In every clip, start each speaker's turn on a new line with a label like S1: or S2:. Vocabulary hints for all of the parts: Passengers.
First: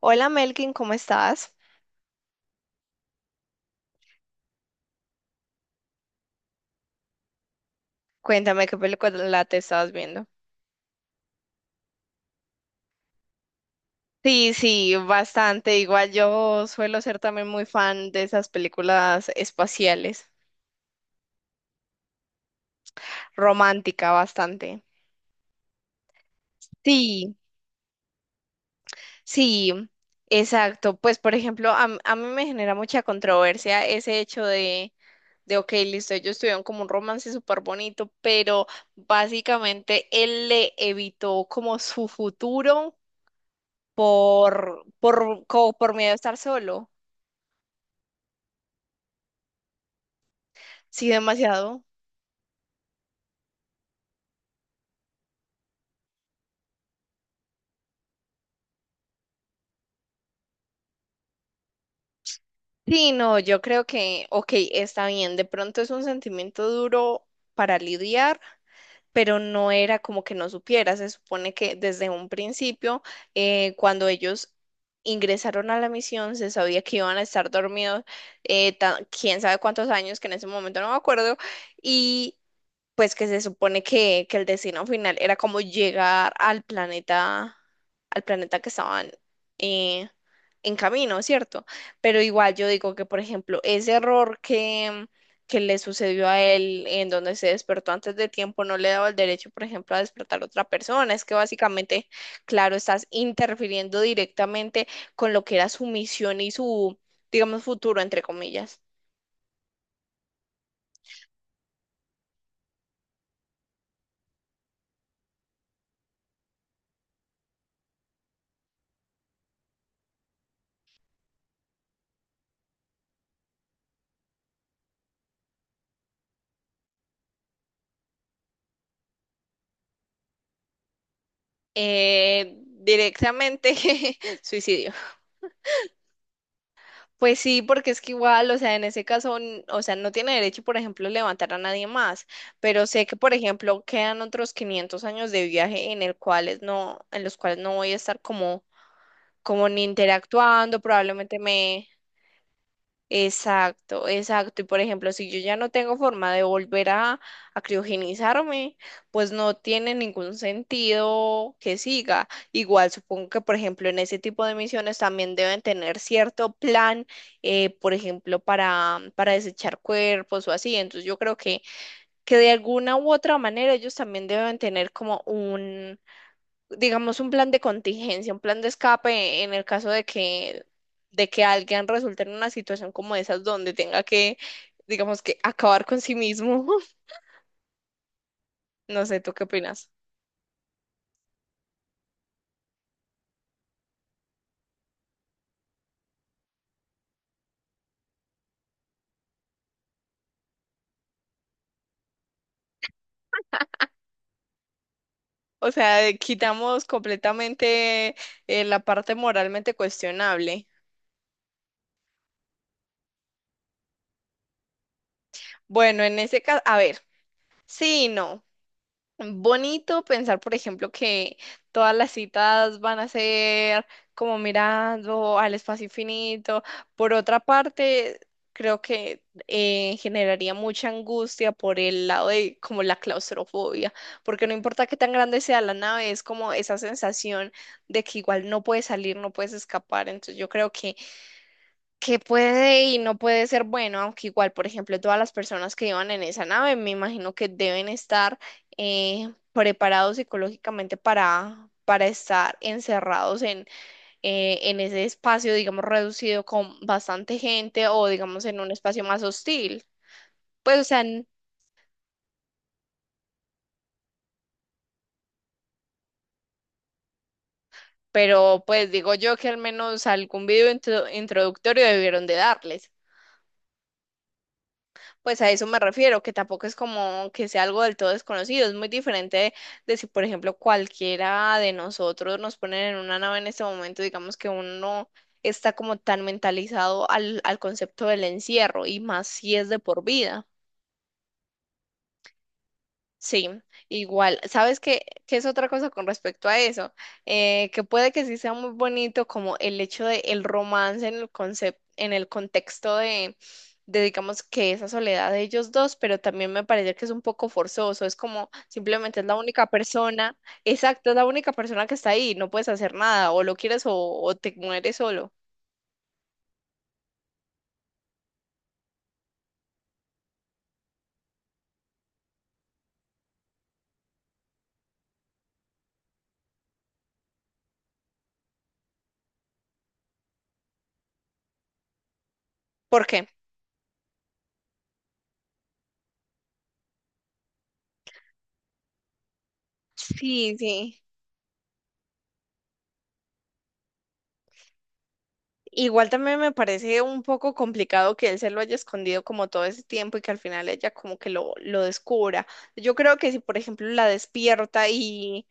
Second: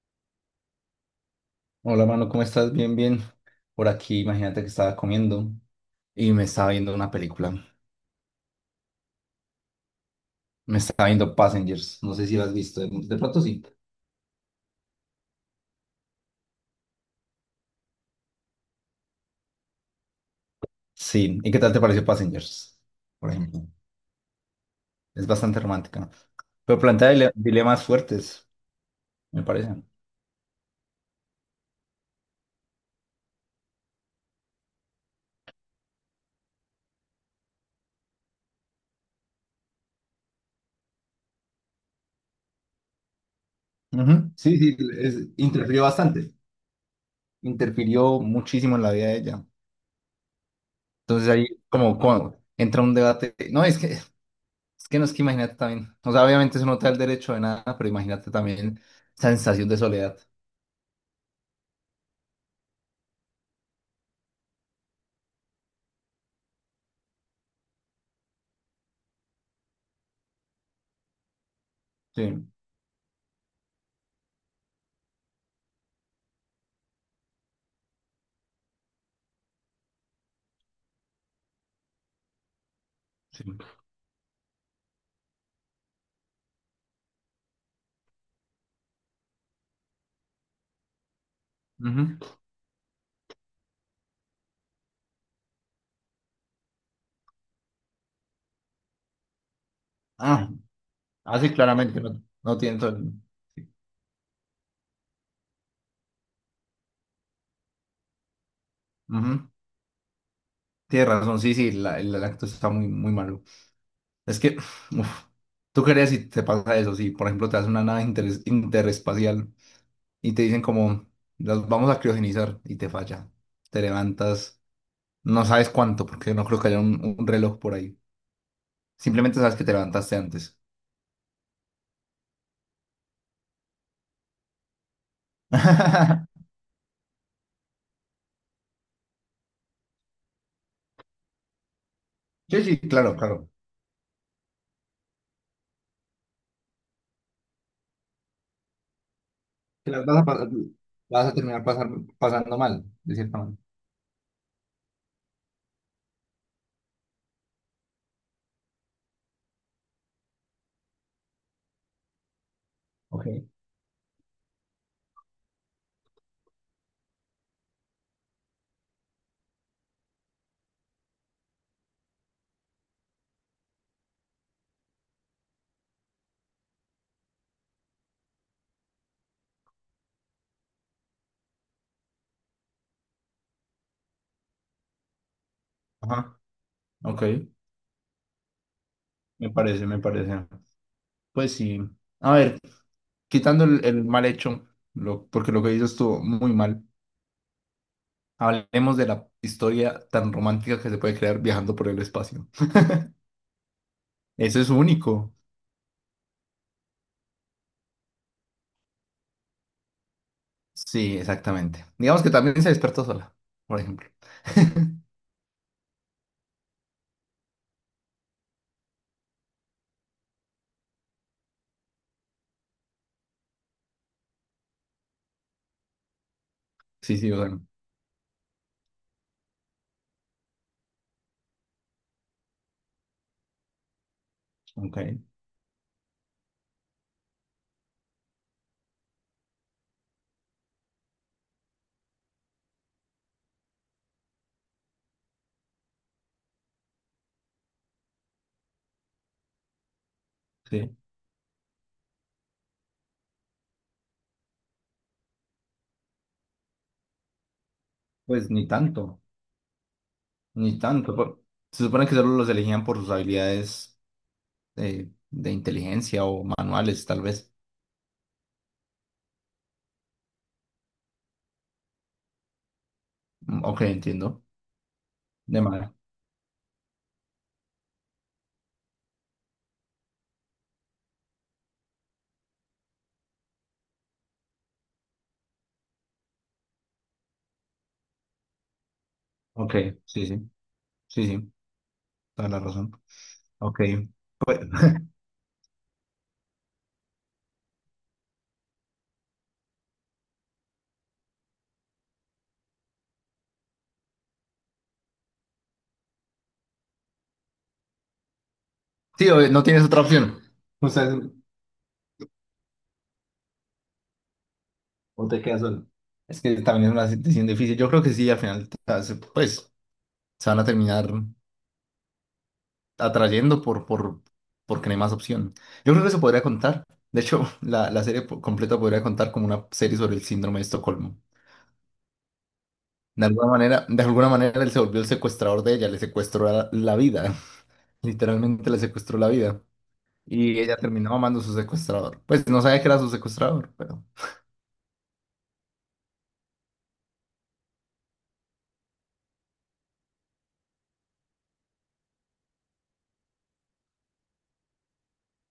S1: Hola Melkin, ¿cómo estás?
S2: Hola, mano, ¿cómo estás? Bien, bien. Por aquí, imagínate que estaba comiendo y me estaba viendo una película.
S1: Cuéntame qué película te estabas viendo.
S2: Me estaba viendo Passengers. No sé si lo has visto. De pronto sí.
S1: Sí, sí, bastante. Igual yo suelo ser también muy fan de esas películas espaciales,
S2: Sí. ¿Y qué tal te pareció Passengers? Por ejemplo.
S1: romántica bastante.
S2: Es bastante romántica. Pero plantea
S1: Sí,
S2: dilemas fuertes, me parece.
S1: sí, exacto. Pues por ejemplo, a mí me genera mucha controversia ese hecho ok, listo, ellos tuvieron como un romance súper bonito, pero básicamente él le evitó como su futuro
S2: Ujú. Sí, sí,
S1: como
S2: interfirió
S1: por miedo a
S2: bastante.
S1: estar solo.
S2: Interfirió muchísimo en la vida de ella.
S1: Sí,
S2: Entonces ahí
S1: demasiado.
S2: como, como entra un debate. No, es que. Es que no es que imagínate también. O sea, obviamente eso no te da el derecho de nada, pero imagínate también esa sensación de soledad.
S1: Sí, no, yo creo que, ok, está bien, de pronto es un sentimiento duro para lidiar, pero no era como que no supiera. Se supone que desde un
S2: Sí,
S1: principio, cuando ellos ingresaron a la misión, se sabía que iban a estar dormidos, quién sabe cuántos años, que en ese momento no me acuerdo, y pues que se
S2: sí.
S1: supone que el destino final era como llegar al planeta que estaban eh, en camino, ¿cierto?
S2: Ujú.
S1: Pero igual yo digo que, por ejemplo, ese error que le sucedió a él en donde se despertó antes de tiempo no le daba el derecho, por ejemplo, a despertar a
S2: Ah,
S1: otra persona. Es que
S2: ah, sí, claramente
S1: básicamente,
S2: no, no
S1: claro,
S2: tiene todo
S1: estás
S2: el-. Sí.
S1: interfiriendo directamente con lo que era su misión y su, digamos, futuro, entre comillas.
S2: Ujú. Tienes razón, sí, sí, el acto está muy, muy malo. Es que, uf, tú crees si te pasa eso, si por ejemplo te hace una nave interespacial y te dicen como, las vamos a criogenizar y te falla. Te levantas, no sabes cuánto, porque no creo que haya un reloj por ahí. Simplemente sabes que te levantaste antes.
S1: Eh, directamente suicidio. Pues sí, porque es que igual, o sea, en ese caso, o sea, no tiene derecho, por ejemplo, levantar a nadie más,
S2: Sí, sí,
S1: pero sé que,
S2: claro,
S1: por
S2: claro.
S1: ejemplo, quedan otros 500 años de viaje en el cuales no, en los cuales no voy a estar como, como ni
S2: Que las vas a pasar,
S1: interactuando,
S2: vas a
S1: probablemente
S2: terminar
S1: me,
S2: pasar, pasando mal, de cierta manera.
S1: exacto, exacto. Y por ejemplo, si yo ya no tengo forma de volver a criogenizarme, pues no tiene ningún sentido que siga. Igual
S2: Ok.
S1: supongo que, por ejemplo, en ese tipo de misiones también deben tener cierto plan, por ejemplo, para desechar cuerpos o así. Entonces yo creo que de alguna u otra manera ellos también deben tener como digamos, un plan de contingencia, un plan de escape en el caso de que alguien resulte en una situación como esas donde tenga que, digamos, que acabar con sí
S2: Ajá,
S1: mismo.
S2: ok.
S1: No sé, ¿tú qué
S2: Me parece,
S1: opinas?
S2: me parece. Pues sí. A ver, quitando el mal hecho, porque lo que hizo estuvo muy mal. Hablemos de la historia tan romántica que se puede crear viajando por el espacio. Eso es único.
S1: O sea, quitamos completamente la parte moralmente cuestionable.
S2: Sí, exactamente. Digamos que también se despertó sola, por ejemplo.
S1: Bueno, en ese caso, a ver, sí y no. Bonito pensar, por ejemplo, que todas las citas van a ser como mirando al espacio infinito. Por
S2: Sí, sí,
S1: otra
S2: bueno.
S1: parte, creo que generaría mucha angustia por el lado de como la claustrofobia, porque no importa qué
S2: Ok.
S1: tan grande sea la nave, es como esa sensación de que igual no puedes salir, no puedes escapar. Entonces yo creo que puede y no puede ser bueno, aunque igual, por ejemplo, todas las personas que iban en esa nave, me imagino que deben estar preparados psicológicamente
S2: Sí.
S1: para estar encerrados en ese espacio, digamos, reducido con bastante gente o, digamos,
S2: Pues
S1: en
S2: ni
S1: un espacio
S2: tanto.
S1: más hostil.
S2: Ni
S1: Pues, o sea,
S2: tanto, se supone que solo los elegían por sus habilidades de inteligencia o manuales, tal vez.
S1: pero pues digo yo que al menos algún introductorio debieron de darles.
S2: Mm, ok, entiendo.
S1: Pues a
S2: De
S1: eso me
S2: manera.
S1: refiero, que tampoco es como que sea algo del todo desconocido, es muy diferente de si, por ejemplo, cualquiera de nosotros nos ponen en una nave en este momento, digamos que uno está como tan mentalizado al concepto del encierro y más si es
S2: Ok,
S1: de por
S2: sí,
S1: vida.
S2: sí. Sí, sí. Toda la razón.
S1: Sí,
S2: Ok.
S1: igual. ¿Sabes qué es otra cosa con respecto a eso? Que puede que sí sea muy bonito como el hecho de el romance en el concepto, en el contexto digamos, que esa soledad de ellos dos, pero también me parece que es un poco forzoso. Es como simplemente es
S2: Sí,
S1: la
S2: obvio, no
S1: única
S2: tienes otra
S1: persona,
S2: opción. O sea,
S1: exacto, es la única persona que está ahí, no puedes hacer nada, o lo quieres o te mueres
S2: o
S1: solo.
S2: te quedas solo. Es que también es una situación difícil. Yo creo que sí, al final, pues, se van a terminar atrayendo porque no hay más opción. Yo creo que se podría contar. De hecho, la serie completa podría contar como una serie sobre el síndrome de Estocolmo.
S1: ¿Por qué?
S2: De alguna manera él se volvió el secuestrador de ella, le secuestró la vida, literalmente le secuestró la vida.
S1: Sí,
S2: Y ella
S1: sí.
S2: terminó amando a su secuestrador. Pues no sabía que era su secuestrador, pero...
S1: Igual también me parece un poco complicado que él se lo haya escondido como todo ese tiempo y que al final ella como que lo descubra. Yo creo que si, por ejemplo, la despierta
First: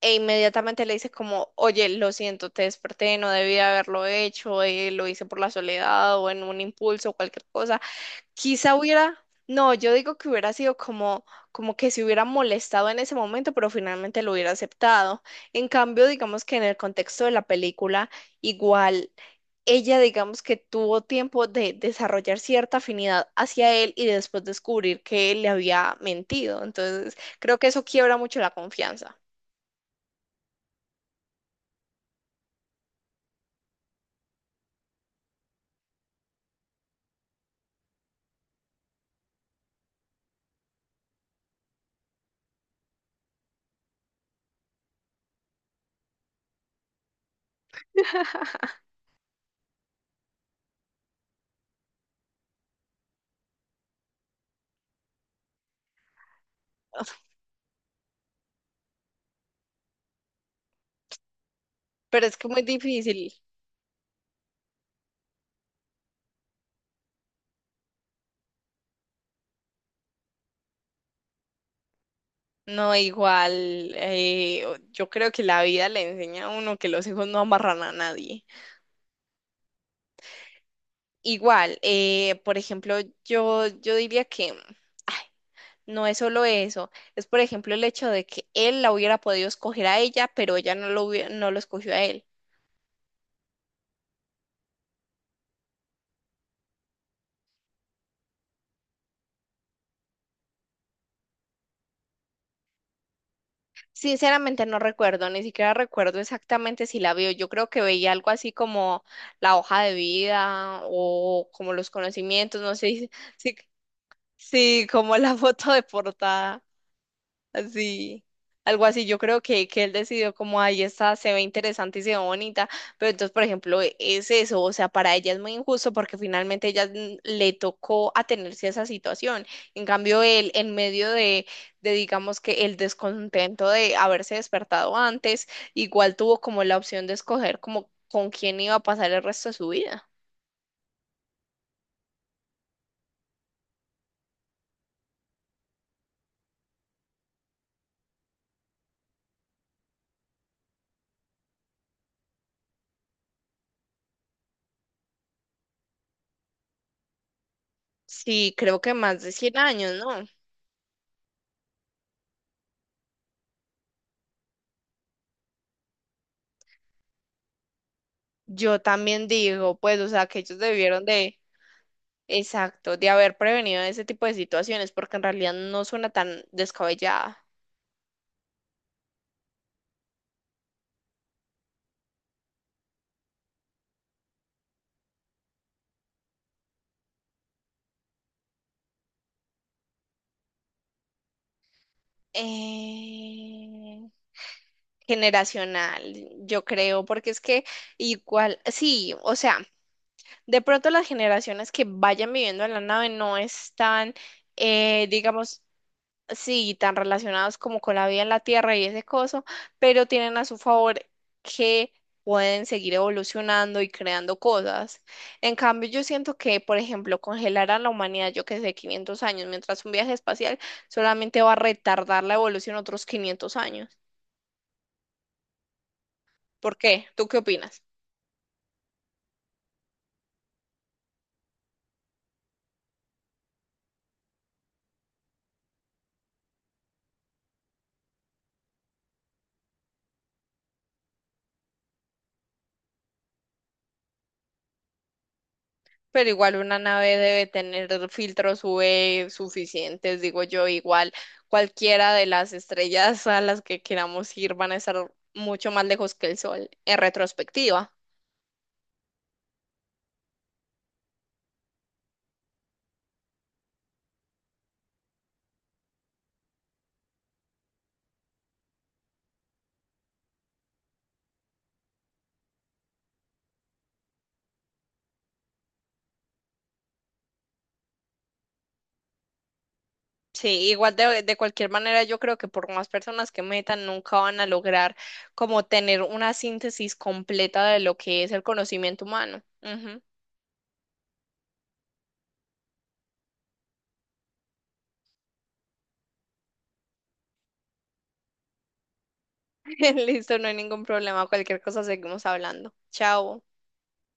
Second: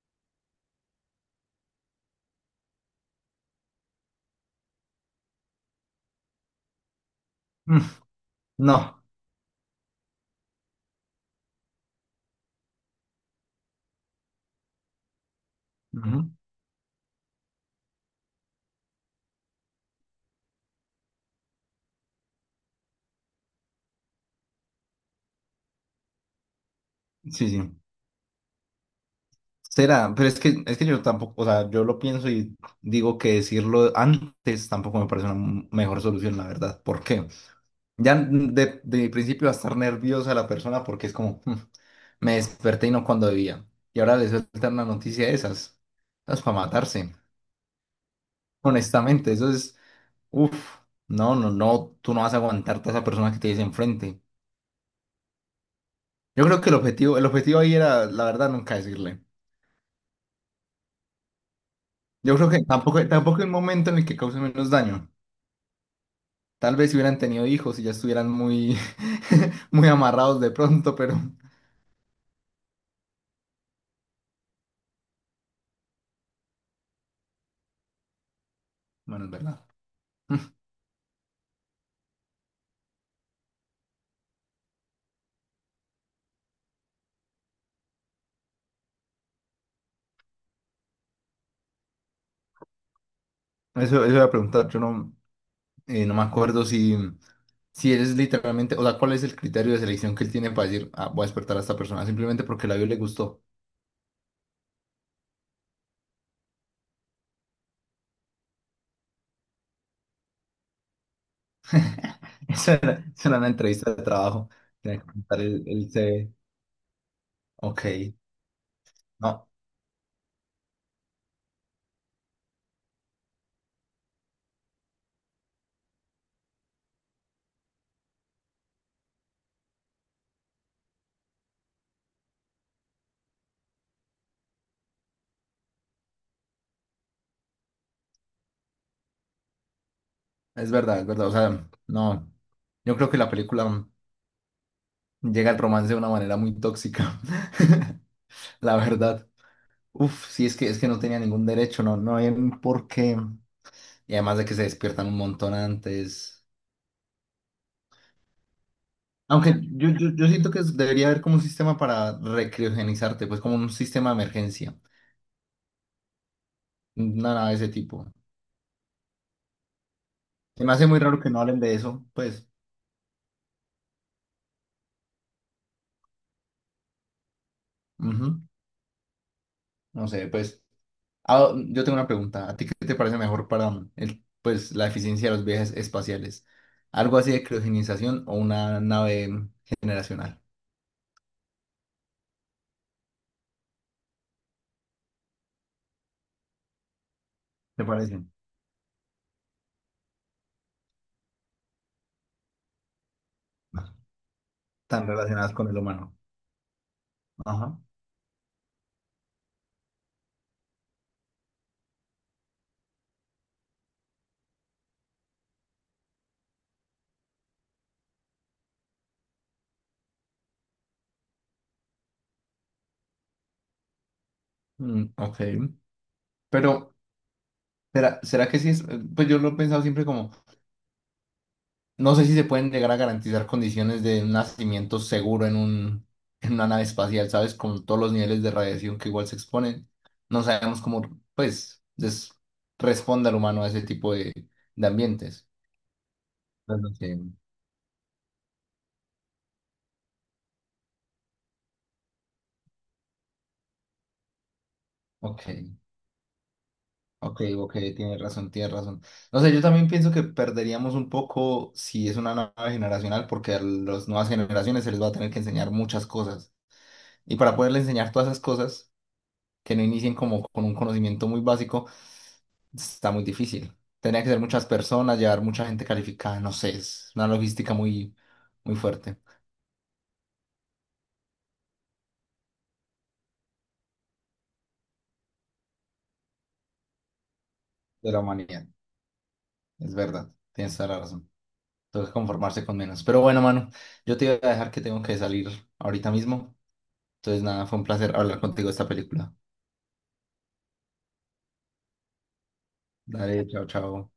S1: e inmediatamente le dice como, oye, lo siento, te desperté, no debía haberlo hecho, lo hice por la soledad o en un impulso o cualquier cosa,
S2: Mm,
S1: quizá
S2: no.
S1: hubiera, no, yo digo que hubiera sido como, como que se hubiera molestado en ese momento, pero finalmente lo hubiera aceptado. En cambio,
S2: Ujú.
S1: digamos que en el contexto de la película, igual ella digamos que tuvo tiempo de desarrollar cierta afinidad hacia él y después descubrir que él le había mentido. Entonces,
S2: Sí,
S1: creo que
S2: sí.
S1: eso quiebra mucho la confianza.
S2: Será, pero es que yo tampoco, o sea, yo lo pienso y digo que decirlo antes tampoco me parece una mejor solución, la verdad. ¿Por qué? Ya de principio va a estar nerviosa la persona porque es como, "Mm, me desperté y no cuando debía. Y ahora le sueltan una noticia de esas. Es para matarse. Honestamente, eso es, uff, no, no, no, tú no vas a aguantarte a esa persona que te dice enfrente. Yo creo que el objetivo ahí era, la verdad, nunca decirle.
S1: Pero
S2: Yo
S1: es que
S2: creo
S1: muy
S2: que tampoco,
S1: difícil.
S2: tampoco el momento en el que cause menos daño. Tal vez si hubieran tenido hijos y ya estuvieran muy, muy amarrados de pronto, pero
S1: No, igual, yo creo que la vida le enseña a uno que los hijos no amarran a nadie.
S2: bueno, es verdad.
S1: Igual, por ejemplo, yo diría que ay, no es solo eso, es por ejemplo el hecho de que él la hubiera podido escoger a ella, pero ella no lo escogió a él.
S2: Eso iba a preguntar, yo no, no me acuerdo si, eres literalmente, o sea, cuál es el criterio de selección que él tiene para decir, ah, voy a despertar a esta persona, simplemente porque la vio y le gustó.
S1: Sinceramente no recuerdo, ni siquiera recuerdo exactamente si la vio. Yo creo que veía algo así como la hoja de vida o como los conocimientos, no sé
S2: Eso era una
S1: si,
S2: entrevista de trabajo.
S1: si
S2: Tenía que
S1: como la
S2: presentar el,
S1: foto de
S2: el C CV.
S1: portada.
S2: Ok,
S1: Así, algo así. Yo creo
S2: no,
S1: que él decidió como, ahí está, se ve interesante y se ve bonita, pero entonces, por ejemplo, es eso, o sea, para ella es muy injusto porque finalmente ella le tocó atenerse a esa situación. En cambio, él, en medio digamos que el descontento de haberse despertado antes, igual tuvo como la opción de escoger como con quién iba a pasar el resto de su vida.
S2: es verdad, o sea, no, yo creo que la película llega al romance de una manera muy tóxica, la verdad. Uf, sí, es que no tenía ningún derecho, no, no hay por qué. Y además de que se despiertan un montón antes.
S1: Sí, creo que más de
S2: Aunque
S1: 100
S2: yo,
S1: años, ¿no?
S2: yo, yo siento que debería haber como un sistema para recriogenizarte, pues como un sistema de emergencia. Una nave de ese tipo.
S1: Yo también digo, pues, o sea, que ellos
S2: Se me hace muy
S1: debieron
S2: raro que
S1: de...
S2: no hablen de eso, pues.
S1: Exacto, de haber prevenido ese tipo de situaciones, porque en realidad no suena tan descabellada.
S2: Ujú. No sé, pues. Ah, yo tengo una pregunta. ¿A ti qué te parece mejor para el, pues, la eficiencia de los viajes espaciales? ¿Algo así de criogenización o una nave generacional?
S1: Eh, generacional, yo creo, porque es que
S2: ¿Te parece
S1: igual, sí, o sea, de pronto las generaciones que vayan viviendo en la nave no están,
S2: tan relacionadas
S1: digamos,
S2: con el humano?
S1: sí, tan relacionados
S2: Ajá.
S1: como con la vida en la Tierra y ese coso, pero tienen a su favor que pueden seguir evolucionando y creando cosas. En cambio, yo siento que, por ejemplo, congelar a la humanidad, yo que sé, 500 años, mientras un viaje espacial solamente va a retardar la evolución otros 500 años.
S2: Mm, ok.
S1: ¿Por
S2: Pero,
S1: qué? ¿Tú qué opinas?
S2: ¿será, será que sí es? Pues yo lo he pensado siempre como, no sé si se pueden llegar a garantizar condiciones de un nacimiento seguro en en una nave espacial, ¿sabes? Con todos los niveles de radiación que igual se exponen. No sabemos cómo, pues, responde al humano a ese tipo de ambientes.
S1: Pero igual una
S2: Claro.
S1: nave debe tener filtros UV suficientes, digo yo, igual cualquiera de las estrellas a las que queramos ir van a estar
S2: Ok,
S1: mucho
S2: ok,
S1: más lejos que el Sol en
S2: ok, ok,
S1: retrospectiva.
S2: tienes razón, tienes razón. No sé, yo también pienso que perderíamos un poco si es una nave generacional, porque a las nuevas generaciones se les va a tener que enseñar muchas cosas. Y para poderle enseñar todas esas cosas que no inicien como con un conocimiento muy básico, está muy difícil. Tendría que ser muchas personas, llevar mucha gente calificada, no sé, es una logística muy, muy fuerte
S1: Sí, igual de cualquier manera yo creo que por más personas que metan nunca van a lograr como tener una síntesis completa de lo
S2: de la
S1: que es el
S2: humanidad.
S1: conocimiento humano.
S2: Es
S1: Ujú.
S2: verdad, tienes toda la razón. Tengo que conformarse con menos. Pero bueno, mano, yo te voy a dejar que tengo que salir ahorita mismo. Entonces, nada, fue un placer hablar contigo de esta película.
S1: Listo, no hay ningún problema, cualquier cosa seguimos hablando. Chao.
S2: Dale, chao, chao.